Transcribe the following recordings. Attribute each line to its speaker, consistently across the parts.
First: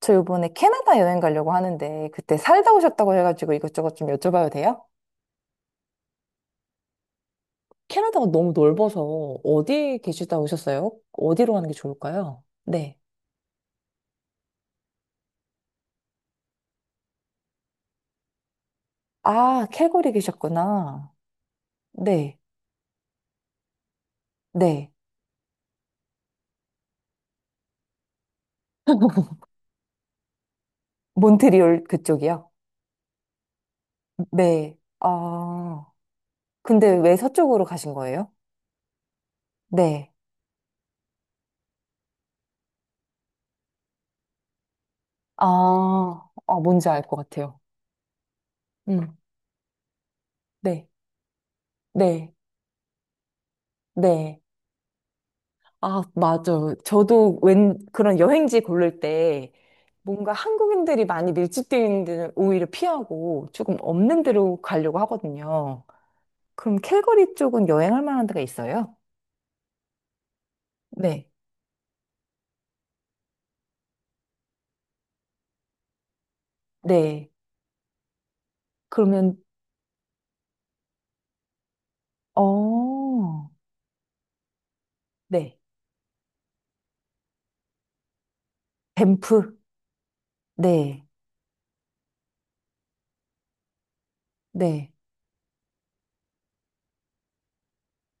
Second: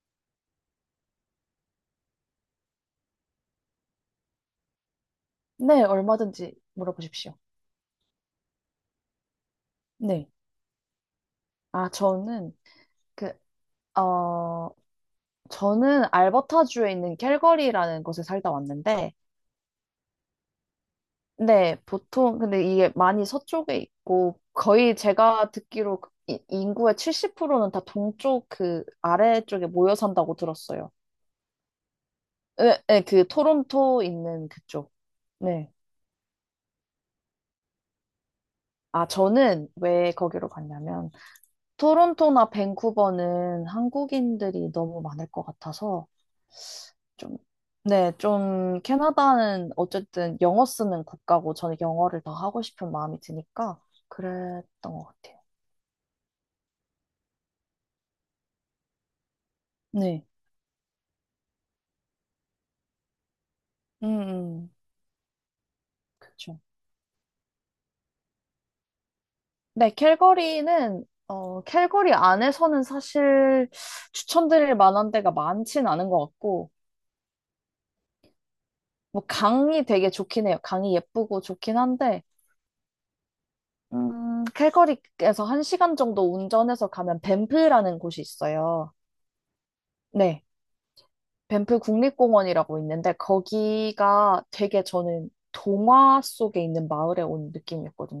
Speaker 1: 저 이번에 캐나다 여행 가려고 하는데 그때 살다 오셨다고 해가지고 이것저것 좀 여쭤봐도 돼요?
Speaker 2: 네, 얼마든지 물어보십시오.
Speaker 1: 캐나다가 너무 넓어서 어디
Speaker 2: 네.
Speaker 1: 계시다 오셨어요? 어디로 가는 게
Speaker 2: 아,
Speaker 1: 좋을까요?
Speaker 2: 저는
Speaker 1: 네.
Speaker 2: 그, 어, 저는 알버타주에 있는 캘거리라는 곳에 살다 왔는데,
Speaker 1: 아, 캘거리 계셨구나.
Speaker 2: 네,
Speaker 1: 네,
Speaker 2: 보통, 근데 이게 많이 서쪽에 있고,
Speaker 1: 네.
Speaker 2: 거의 제가 듣기로 그 인구의 70%는 다 동쪽 그 아래쪽에 모여 산다고 들었어요.
Speaker 1: 몬트리올 그쪽이요?
Speaker 2: 네, 네, 그 토론토 있는
Speaker 1: 네.
Speaker 2: 그쪽. 네.
Speaker 1: 아, 근데 왜 서쪽으로 가신 거예요?
Speaker 2: 아, 저는 왜
Speaker 1: 네.
Speaker 2: 거기로 갔냐면, 토론토나 밴쿠버는 한국인들이 너무 많을 것 같아서,
Speaker 1: 아, 아 뭔지 알 것
Speaker 2: 좀,
Speaker 1: 같아요.
Speaker 2: 네, 좀,
Speaker 1: 음,
Speaker 2: 캐나다는 어쨌든 영어
Speaker 1: 네,
Speaker 2: 쓰는 국가고, 저는 영어를 더
Speaker 1: 네,
Speaker 2: 하고 싶은 마음이 드니까,
Speaker 1: 네.
Speaker 2: 그랬던 것 같아요.
Speaker 1: 아, 맞아 저도 웬 그런 여행지 고를 때
Speaker 2: 네.
Speaker 1: 뭔가 한국인들이 많이 밀집되어 있는 데는 오히려 피하고 조금
Speaker 2: 음,
Speaker 1: 없는 데로
Speaker 2: 음,
Speaker 1: 가려고 하거든요.
Speaker 2: 그쵸.
Speaker 1: 그럼 캘거리 쪽은 여행할 만한 데가 있어요?
Speaker 2: 네, 캘거리는,
Speaker 1: 네.
Speaker 2: 어, 캘거리 안에서는 사실 추천드릴 만한 데가 많진 않은 것 같고,
Speaker 1: 네.
Speaker 2: 뭐,
Speaker 1: 그러면,
Speaker 2: 강이 되게 좋긴 해요. 강이 예쁘고 좋긴 한데,
Speaker 1: 어,
Speaker 2: 캘거리에서
Speaker 1: 네.
Speaker 2: 한 시간 정도 운전해서 가면 밴프라는 곳이 있어요.
Speaker 1: 밴프.
Speaker 2: 네.
Speaker 1: 네.
Speaker 2: 밴프 국립공원이라고 있는데 거기가 되게
Speaker 1: 네.
Speaker 2: 저는 동화 속에 있는 마을에 온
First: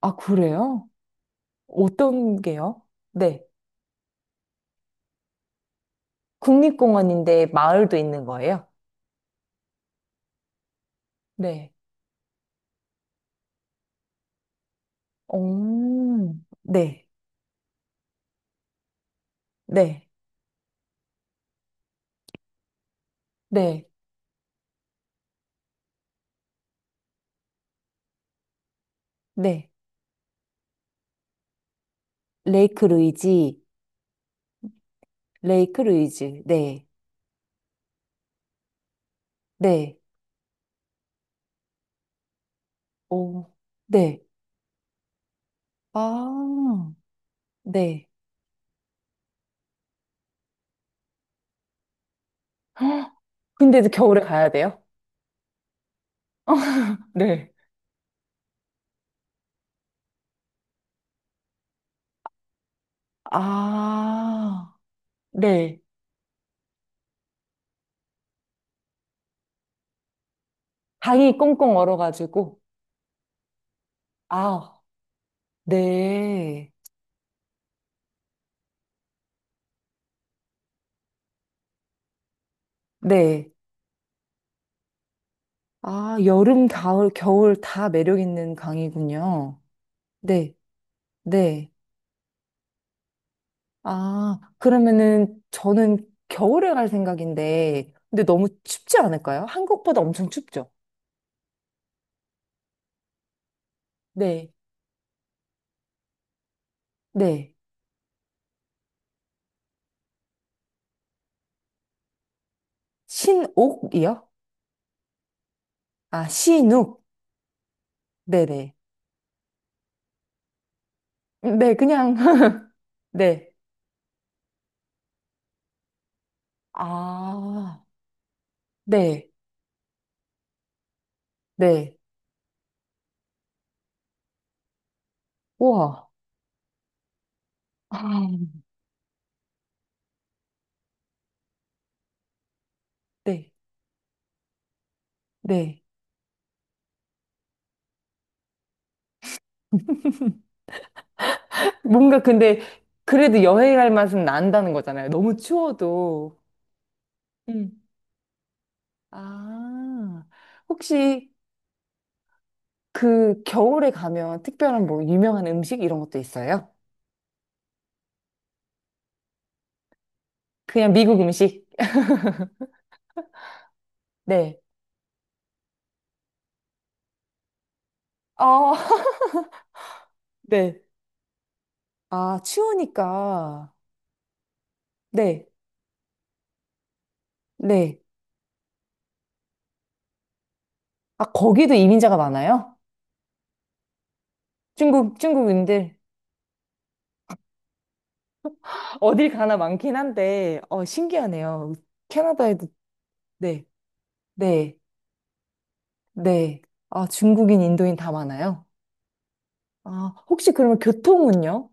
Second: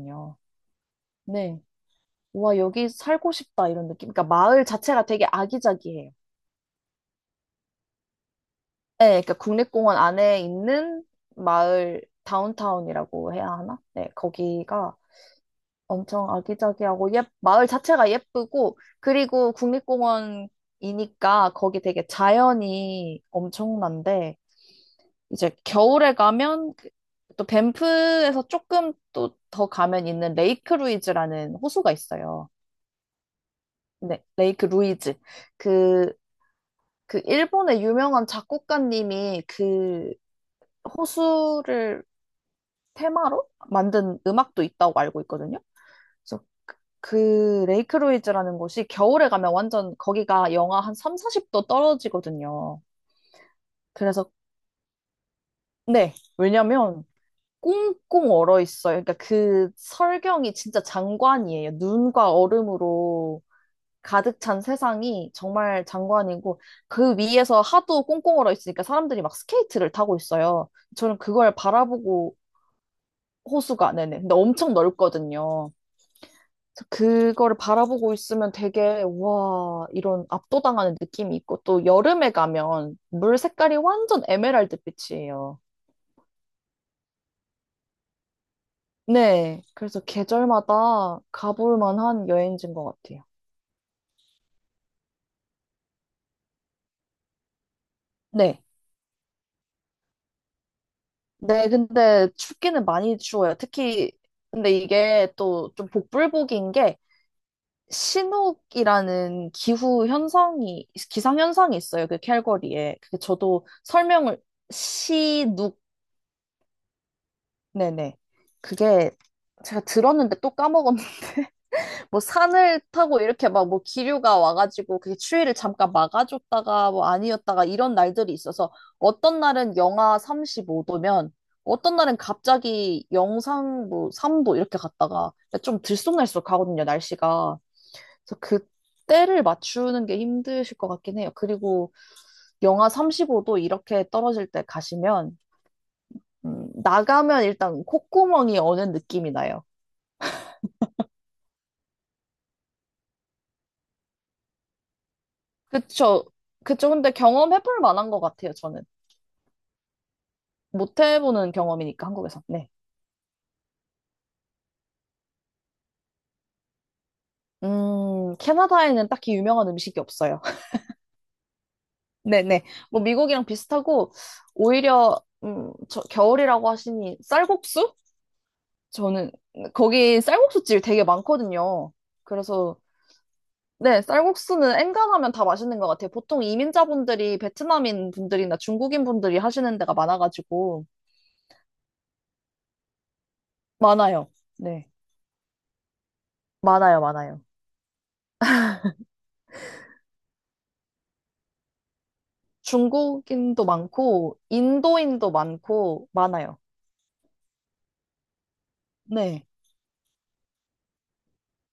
Speaker 1: 아, 그래요?
Speaker 2: 네.
Speaker 1: 어떤
Speaker 2: 와,
Speaker 1: 게요?
Speaker 2: 여기 살고
Speaker 1: 네.
Speaker 2: 싶다 이런 느낌. 그러니까 마을 자체가 되게 아기자기해요.
Speaker 1: 국립공원인데 마을도 있는 거예요?
Speaker 2: 네, 그러니까 국립공원 안에 있는
Speaker 1: 네.
Speaker 2: 마을 다운타운이라고 해야 하나? 네, 거기가 엄청
Speaker 1: 오, 네.
Speaker 2: 아기자기하고 예, 마을 자체가 예쁘고 그리고
Speaker 1: 네.
Speaker 2: 국립공원이니까 거기 되게 자연이
Speaker 1: 네.
Speaker 2: 엄청난데 이제 겨울에 가면 그또 밴프에서 조금 또 더
Speaker 1: 네.
Speaker 2: 가면 있는 레이크 루이즈라는 호수가 있어요.
Speaker 1: 레이크 루이지,
Speaker 2: 네, 레이크 루이즈.
Speaker 1: 레이크
Speaker 2: 그,
Speaker 1: 루이지, 네,
Speaker 2: 그 일본의 유명한 작곡가님이
Speaker 1: 네,
Speaker 2: 그 호수를
Speaker 1: 오,
Speaker 2: 테마로 만든
Speaker 1: 네,
Speaker 2: 음악도 있다고 알고 있거든요. 그래서
Speaker 1: 아,
Speaker 2: 그 레이크
Speaker 1: 네,
Speaker 2: 루이즈라는 곳이 겨울에 가면 완전 거기가 영하 한 3, 40도 떨어지거든요.
Speaker 1: 근데 이제 겨울에
Speaker 2: 그래서
Speaker 1: 가야 돼요?
Speaker 2: 네, 왜냐면
Speaker 1: 네.
Speaker 2: 꽁꽁 얼어 있어요. 그러니까 그 설경이 진짜 장관이에요. 눈과 얼음으로 가득 찬
Speaker 1: 아,
Speaker 2: 세상이
Speaker 1: 네,
Speaker 2: 정말 장관이고 그 위에서 하도 꽁꽁 얼어 있으니까 사람들이 막 스케이트를 타고 있어요. 저는
Speaker 1: 강이
Speaker 2: 그걸
Speaker 1: 꽁꽁
Speaker 2: 바라보고
Speaker 1: 얼어가지고.
Speaker 2: 호수가 네네. 근데 엄청
Speaker 1: 아,
Speaker 2: 넓거든요.
Speaker 1: 네,
Speaker 2: 그래서 그거를 바라보고 있으면 되게 와 이런 압도당하는 느낌이 있고 또 여름에 가면 물
Speaker 1: 네,
Speaker 2: 색깔이 완전 에메랄드 빛이에요.
Speaker 1: 아, 여름, 가을, 겨울 다 매력 있는 강이군요.
Speaker 2: 네. 그래서
Speaker 1: 네,
Speaker 2: 계절마다
Speaker 1: 네,
Speaker 2: 가볼 만한 여행지인 것 같아요.
Speaker 1: 아, 그러면은 저는 겨울에 갈 생각인데, 근데 너무
Speaker 2: 네.
Speaker 1: 춥지 않을까요? 한국보다 엄청 춥죠?
Speaker 2: 네, 근데 춥기는 많이 추워요. 특히,
Speaker 1: 네,
Speaker 2: 근데 이게 또 좀 복불복인 게,
Speaker 1: 네.
Speaker 2: 신옥이라는 기후 현상이, 기상 현상이 있어요. 그 캘거리에. 그게 저도
Speaker 1: 신옥이요?
Speaker 2: 설명을, 시눅,
Speaker 1: 아, 신욱.
Speaker 2: 네네.
Speaker 1: 네네.
Speaker 2: 그게 제가 들었는데 또까먹었는데
Speaker 1: 네, 그냥,
Speaker 2: 뭐 산을 타고 이렇게
Speaker 1: 네.
Speaker 2: 막 뭐 기류가 와가지고 그게 추위를 잠깐 막아줬다가 뭐 아니었다가
Speaker 1: 아,
Speaker 2: 이런 날들이 있어서
Speaker 1: 네,
Speaker 2: 어떤 날은 영하 35도면
Speaker 1: 네.
Speaker 2: 어떤 날은 갑자기 영상 뭐 3도 이렇게 갔다가 좀
Speaker 1: 우와.
Speaker 2: 들쑥날쑥 하거든요, 날씨가. 그래서
Speaker 1: 아,
Speaker 2: 그때를 맞추는 게 힘드실 것 같긴 해요. 그리고 영하
Speaker 1: 네,
Speaker 2: 35도 이렇게 떨어질 때 가시면
Speaker 1: 네.
Speaker 2: 나가면 일단 콧구멍이 어는 느낌이 나요.
Speaker 1: 뭔가 근데, 그래도 여행할 맛은 난다는 거잖아요. 너무
Speaker 2: 그쵸.
Speaker 1: 추워도.
Speaker 2: 그쵸. 근데 경험해볼
Speaker 1: 음.
Speaker 2: 만한 것 같아요, 저는.
Speaker 1: 아,
Speaker 2: 못
Speaker 1: 혹시
Speaker 2: 해보는 경험이니까, 한국에서. 네.
Speaker 1: 그 겨울에 가면 특별한 뭐 유명한 음식 이런 것도 있어요?
Speaker 2: 캐나다에는 딱히 유명한 음식이 없어요.
Speaker 1: 그냥 미국 음식?
Speaker 2: 네네. 뭐, 미국이랑 비슷하고,
Speaker 1: 네.
Speaker 2: 오히려, 저, 겨울이라고 하시니, 쌀국수?
Speaker 1: 아,
Speaker 2: 저는, 거기 쌀국수집
Speaker 1: 네.
Speaker 2: 되게 많거든요.
Speaker 1: 아,
Speaker 2: 그래서,
Speaker 1: 추우니까.
Speaker 2: 네, 쌀국수는 엔간하면 다
Speaker 1: 네,
Speaker 2: 맛있는 것 같아요. 보통 이민자분들이
Speaker 1: 네.
Speaker 2: 베트남인 분들이나 중국인 분들이 하시는 데가 많아가지고,
Speaker 1: 아, 거기도 이민자가 많아요?
Speaker 2: 많아요. 네.
Speaker 1: 중국인들.
Speaker 2: 많아요, 많아요.
Speaker 1: 어딜 가나 많긴 한데, 어, 신기하네요. 캐나다에도, 네,
Speaker 2: 중국인도 많고,
Speaker 1: 네,
Speaker 2: 인도인도 많고, 많아요.
Speaker 1: 네. 아, 중국인, 인도인 다 많아요?
Speaker 2: 네.
Speaker 1: 아, 혹시 그러면 교통은요?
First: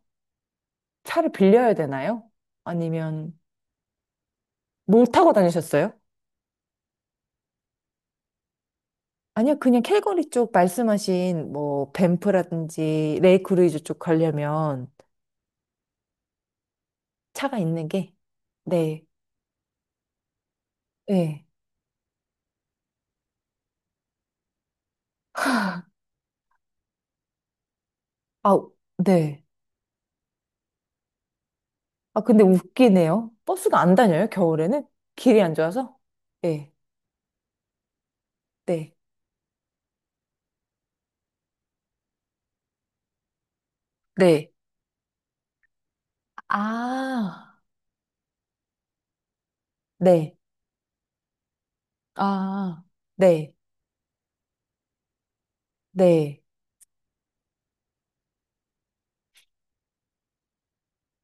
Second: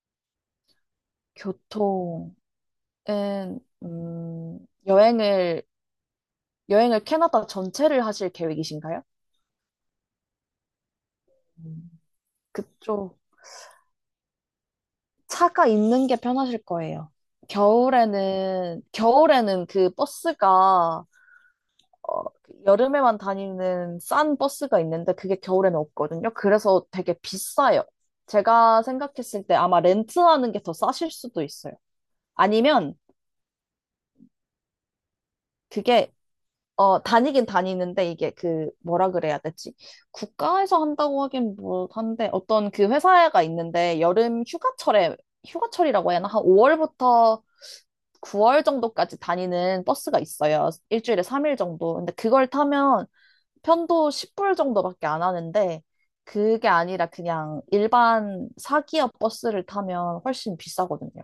Speaker 1: 차를 빌려야 되나요?
Speaker 2: 교통은
Speaker 1: 아니면,
Speaker 2: 음,
Speaker 1: 뭘 타고
Speaker 2: 여행을
Speaker 1: 다니셨어요?
Speaker 2: 여행을 캐나다 전체를 하실 계획이신가요?
Speaker 1: 아니요, 그냥 캘거리 쪽 말씀하신,
Speaker 2: 음,
Speaker 1: 뭐,
Speaker 2: 그쪽
Speaker 1: 밴프라든지, 레이크루이즈 쪽 가려면
Speaker 2: 차가 있는 게 편하실 거예요.
Speaker 1: 차가 있는 게,
Speaker 2: 겨울에는
Speaker 1: 네,
Speaker 2: 겨울에는 그 버스가
Speaker 1: 네.
Speaker 2: 어, 그 여름에만 다니는 싼 버스가 있는데 그게 겨울에는 없거든요. 그래서 되게 비싸요.
Speaker 1: 아,
Speaker 2: 제가
Speaker 1: 네.
Speaker 2: 생각했을 때 아마 렌트하는 게 더 싸실 수도 있어요.
Speaker 1: 아, 근데
Speaker 2: 아니면
Speaker 1: 웃기네요. 버스가 안 다녀요, 겨울에는? 길이 안 좋아서?
Speaker 2: 그게
Speaker 1: 네,
Speaker 2: 어, 다니긴 다니는데 이게 그
Speaker 1: 네,
Speaker 2: 뭐라 그래야 되지? 국가에서 한다고 하긴 뭐 한데 어떤 그 회사가 있는데 여름
Speaker 1: 네.
Speaker 2: 휴가철에 휴가철이라고 해야 하나? 한 5월부터
Speaker 1: 아,
Speaker 2: 9월 정도까지 다니는 버스가
Speaker 1: 네,
Speaker 2: 있어요. 일주일에 3일 정도. 근데 그걸
Speaker 1: 아,
Speaker 2: 타면
Speaker 1: 네,
Speaker 2: 편도 10불 정도밖에 안 하는데
Speaker 1: 네.
Speaker 2: 그게 아니라 그냥 일반 사기업 버스를 타면 훨씬 비싸거든요.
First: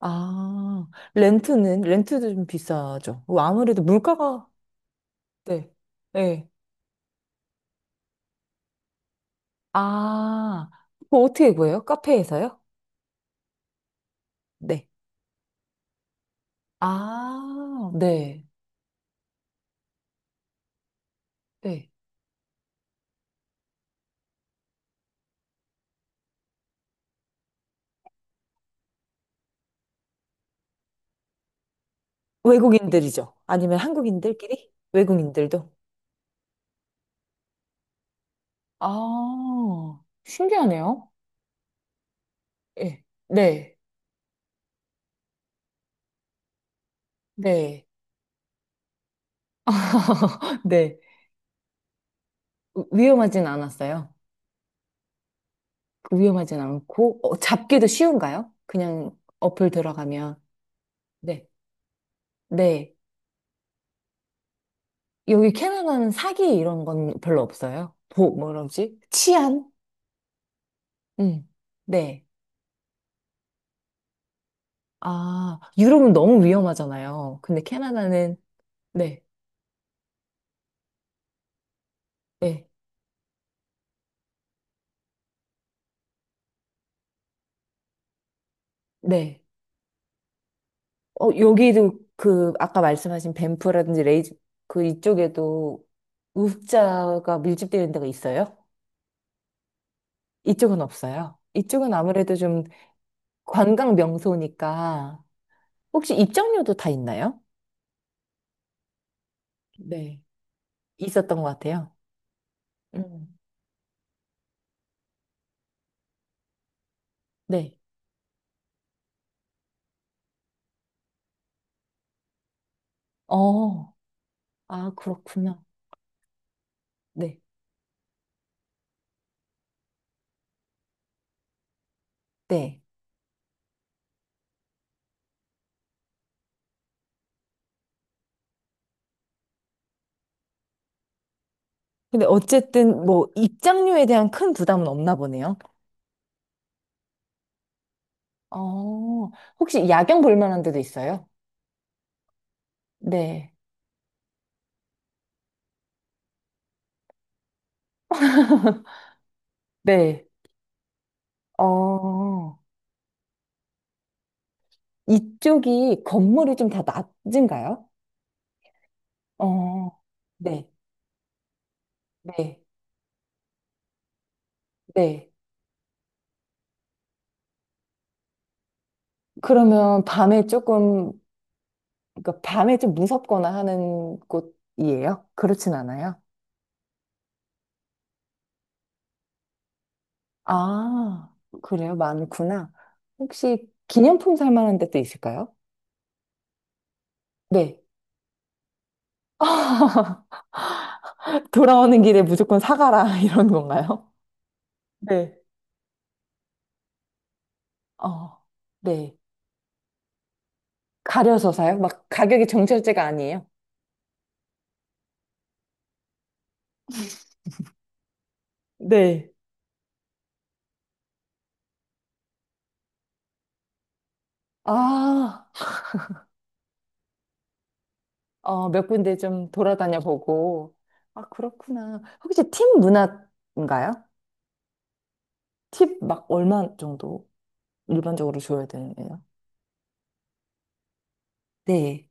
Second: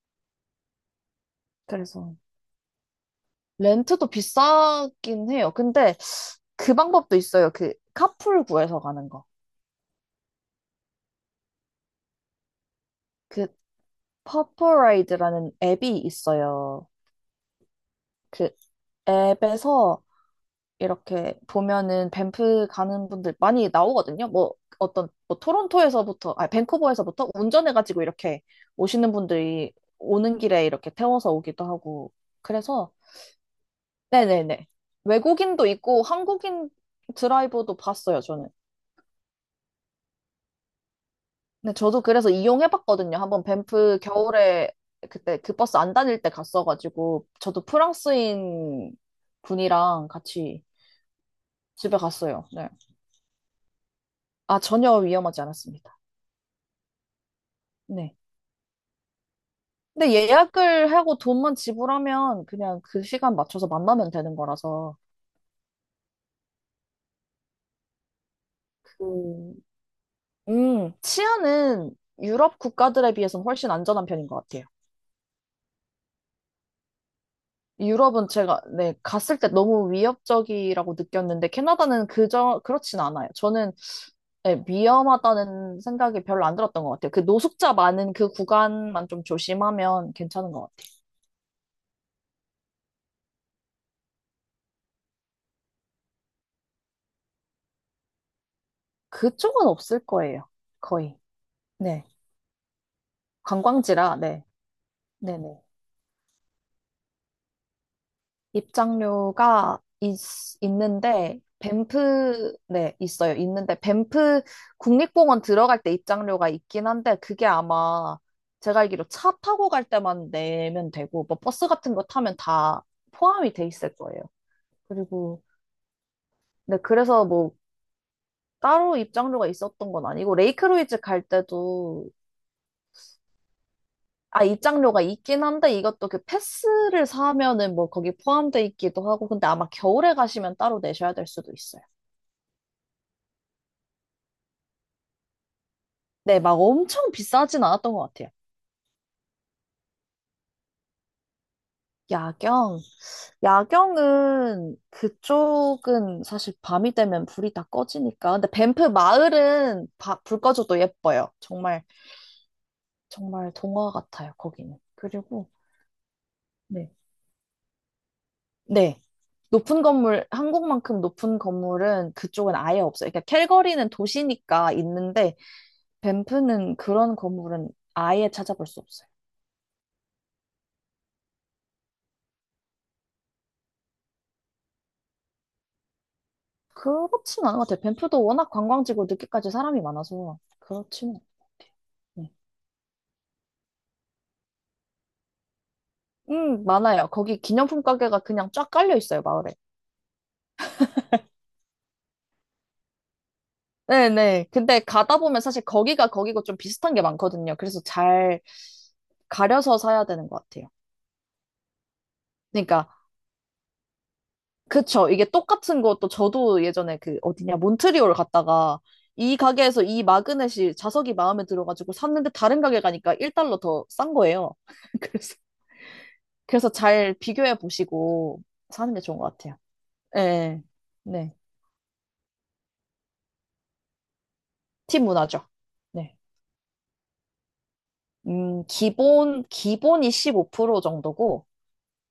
Speaker 1: 아, 렌트는,
Speaker 2: 그래서
Speaker 1: 렌트도 좀 비싸죠. 뭐 아무래도
Speaker 2: 렌트도
Speaker 1: 물가가,
Speaker 2: 비싸긴 해요.
Speaker 1: 네,
Speaker 2: 근데
Speaker 1: 네.
Speaker 2: 그 방법도 있어요. 그 카풀 구해서 가는 거.
Speaker 1: 아, 그거 어떻게 구해요? 카페에서요?
Speaker 2: 그
Speaker 1: 네.
Speaker 2: 퍼플라이드라는 앱이 있어요.
Speaker 1: 아, 네,
Speaker 2: 그 앱에서 이렇게
Speaker 1: 네.
Speaker 2: 보면은 밴프 가는 분들 많이 나오거든요. 뭐 어떤 뭐 토론토에서부터 아 밴쿠버에서부터 운전해가지고 이렇게 오시는 분들이 오는 길에 이렇게 태워서 오기도 하고 그래서
Speaker 1: 외국인들이죠. 아니면
Speaker 2: 네네네
Speaker 1: 한국인들끼리?
Speaker 2: 외국인도
Speaker 1: 외국인들도.
Speaker 2: 있고 한국인 드라이버도 봤어요 저는.
Speaker 1: 아, 신기하네요.
Speaker 2: 근데 저도 그래서
Speaker 1: 예.
Speaker 2: 이용해봤거든요. 한번
Speaker 1: 네.
Speaker 2: 밴프 겨울에 그때 그 버스 안 다닐 때 갔어가지고 저도
Speaker 1: 네.
Speaker 2: 프랑스인 분이랑 같이
Speaker 1: 네.
Speaker 2: 집에 갔어요. 네.
Speaker 1: 위험하진 않았어요.
Speaker 2: 아, 전혀 위험하지 않았습니다.
Speaker 1: 그 위험하진 않고, 어, 잡기도
Speaker 2: 네.
Speaker 1: 쉬운가요? 그냥 어플
Speaker 2: 근데
Speaker 1: 들어가면.
Speaker 2: 예약을 하고
Speaker 1: 네.
Speaker 2: 돈만 지불하면 그냥
Speaker 1: 네.
Speaker 2: 그 시간 맞춰서 만나면 되는 거라서
Speaker 1: 여기 캐나다는 사기 이런 건 별로 없어요. 보, 뭐라지?
Speaker 2: 그,
Speaker 1: 치안? 음.
Speaker 2: 치안은
Speaker 1: 네.
Speaker 2: 유럽 국가들에 비해서는 훨씬 안전한 편인 것 같아요.
Speaker 1: 아, 유럽은 너무 위험하잖아요. 근데
Speaker 2: 유럽은
Speaker 1: 캐나다는,
Speaker 2: 제가 네,
Speaker 1: 네.
Speaker 2: 갔을 때 너무 위협적이라고 느꼈는데 캐나다는 그저
Speaker 1: 네.
Speaker 2: 그렇진 않아요. 저는 네, 위험하다는 생각이 별로 안 들었던 것 같아요. 그 노숙자 많은 그 구간만 좀
Speaker 1: 네.
Speaker 2: 조심하면 괜찮은 것 같아요.
Speaker 1: 어, 여기도 그, 아까 말씀하신 밴프라든지 레이즈, 그 이쪽에도 우자가 밀집되는 데가 있어요?
Speaker 2: 그쪽은 없을 거예요.
Speaker 1: 이쪽은
Speaker 2: 거의.
Speaker 1: 없어요. 이쪽은
Speaker 2: 네.
Speaker 1: 아무래도 좀 관광
Speaker 2: 관광지라, 네.
Speaker 1: 명소니까
Speaker 2: 네네.
Speaker 1: 혹시 입장료도 다 있나요?
Speaker 2: 입장료가 있,
Speaker 1: 네. 있었던
Speaker 2: 있는데,
Speaker 1: 것 같아요.
Speaker 2: 밴프, 네, 있어요.
Speaker 1: 음.
Speaker 2: 있는데, 밴프 국립공원 들어갈 때 입장료가 있긴 한데, 그게
Speaker 1: 네.
Speaker 2: 아마 제가 알기로 차 타고 갈 때만 내면 되고, 뭐 버스 같은 거 타면 다 포함이 돼
Speaker 1: 어,
Speaker 2: 있을 거예요.
Speaker 1: 아,
Speaker 2: 그리고
Speaker 1: 그렇구나.
Speaker 2: 네, 그래서
Speaker 1: 네.
Speaker 2: 뭐 따로 입장료가 있었던 건 아니고 레이크로이즈 갈 때도
Speaker 1: 네.
Speaker 2: 아 입장료가 있긴 한데 이것도 그 패스를 사면은 뭐 거기 포함돼 있기도 하고 근데 아마 겨울에 가시면 따로 내셔야 될 수도 있어요.
Speaker 1: 근데 어쨌든 뭐 입장료에 대한 큰 부담은 없나 보네요.
Speaker 2: 네, 막 엄청 비싸진 않았던 것 같아요.
Speaker 1: 어, 혹시 야경 볼 만한 데도 있어요?
Speaker 2: 야경,
Speaker 1: 네.
Speaker 2: 야경은 그쪽은 사실 밤이 되면 불이 다 꺼지니까. 근데 밴프 마을은
Speaker 1: 네.
Speaker 2: 불 꺼져도 예뻐요. 정말
Speaker 1: 어,
Speaker 2: 정말 동화 같아요, 거기는. 그리고
Speaker 1: 이쪽이 건물이 좀 다
Speaker 2: 네.
Speaker 1: 낮은가요?
Speaker 2: 네. 높은
Speaker 1: 어,
Speaker 2: 건물,
Speaker 1: 네.
Speaker 2: 한국만큼 높은 건물은 그쪽은
Speaker 1: 네.
Speaker 2: 아예 없어요. 그러니까 캘거리는 도시니까
Speaker 1: 네.
Speaker 2: 있는데 밴프는 그런 건물은 아예 찾아볼 수 없어요.
Speaker 1: 그러면 밤에 조금 그러니까 밤에 좀 무섭거나 하는 곳이에요? 그렇진 않아요?
Speaker 2: 그렇진 않은 것 같아요. 밴프도 워낙 관광지고 늦게까지 사람이 많아서 그렇지는 않은
Speaker 1: 아,
Speaker 2: 것 같아요.
Speaker 1: 그래요?
Speaker 2: 네.
Speaker 1: 많구나. 혹시 기념품 살 만한 데도 있을까요?
Speaker 2: 많아요. 거기
Speaker 1: 네.
Speaker 2: 기념품 가게가 그냥 쫙 깔려 있어요, 마을에.
Speaker 1: 돌아오는 길에 무조건 사가라, 이런 건가요?
Speaker 2: 네네. 근데 가다
Speaker 1: 네.
Speaker 2: 보면 사실 거기가 거기고 좀 비슷한 게 많거든요. 그래서 잘
Speaker 1: 어, 네.
Speaker 2: 가려서 사야 되는 것 같아요.
Speaker 1: 가려서 사요? 막 가격이
Speaker 2: 그러니까
Speaker 1: 정찰제가 아니에요?
Speaker 2: 그쵸. 이게 똑같은 것도 저도 예전에 그 어디냐, 몬트리올 갔다가
Speaker 1: 네.
Speaker 2: 이 가게에서 이 마그넷이 자석이 마음에 들어가지고 샀는데 다른 가게 가니까 1달러 더 싼 거예요. 그래서,
Speaker 1: 아,
Speaker 2: 그래서 잘 비교해 보시고
Speaker 1: 어, 몇
Speaker 2: 사는 게
Speaker 1: 군데
Speaker 2: 좋은 것
Speaker 1: 좀
Speaker 2: 같아요.
Speaker 1: 돌아다녀
Speaker 2: 네.
Speaker 1: 보고. 아,
Speaker 2: 네.
Speaker 1: 그렇구나. 혹시 팁 문화인가요?
Speaker 2: 팀 문화죠.
Speaker 1: 팁
Speaker 2: 네.
Speaker 1: 막 얼마 정도 일반적으로 줘야 되나요?
Speaker 2: 기본이 15% 정도고
Speaker 1: 네.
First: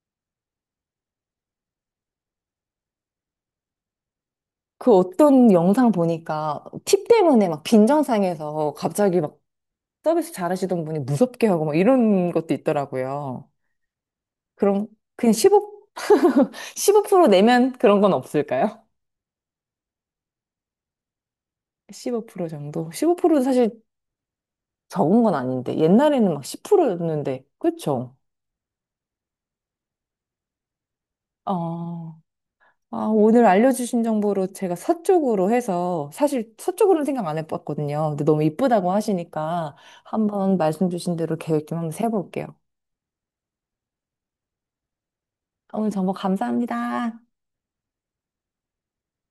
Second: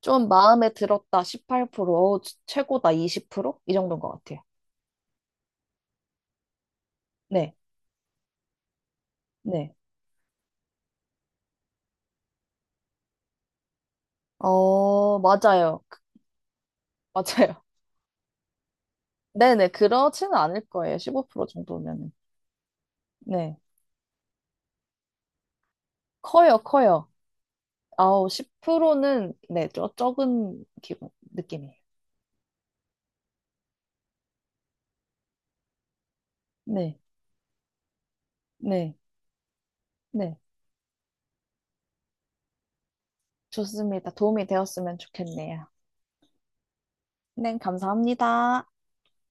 Speaker 2: 좀 마음에 들었다 18%, 어우, 최고다 20%? 이 정도인 것 같아요.
Speaker 1: 그 어떤 영상 보니까 팁 때문에
Speaker 2: 네.
Speaker 1: 막 빈정상에서 갑자기 막
Speaker 2: 네.
Speaker 1: 서비스 잘하시던 분이 무섭게 하고 막 이런 것도 있더라고요. 그럼
Speaker 2: 어,
Speaker 1: 그냥
Speaker 2: 맞아요.
Speaker 1: 15, 프로
Speaker 2: 맞아요.
Speaker 1: 내면 그런 건 없을까요?
Speaker 2: 네네, 그렇지는 않을 거예요. 15% 정도면은.
Speaker 1: 15% 정도? 15%도
Speaker 2: 네.
Speaker 1: 사실 적은 건 아닌데. 옛날에는 막
Speaker 2: 커요, 커요.
Speaker 1: 10%였는데. 그쵸?
Speaker 2: 아우, 10%는, 네, 저, 적은 기분, 느낌이에요.
Speaker 1: 아, 아, 오늘 알려주신 정보로 제가 서쪽으로 해서 사실
Speaker 2: 네,
Speaker 1: 서쪽으로는 생각 안 해봤거든요. 근데 너무 이쁘다고
Speaker 2: 네,
Speaker 1: 하시니까
Speaker 2: 네.
Speaker 1: 한번 말씀 주신 대로 계획 좀 한번 세볼게요.
Speaker 2: 좋습니다. 도움이 되었으면 좋겠네요.
Speaker 1: 오늘 정보 감사합니다.
Speaker 2: 네, 감사합니다.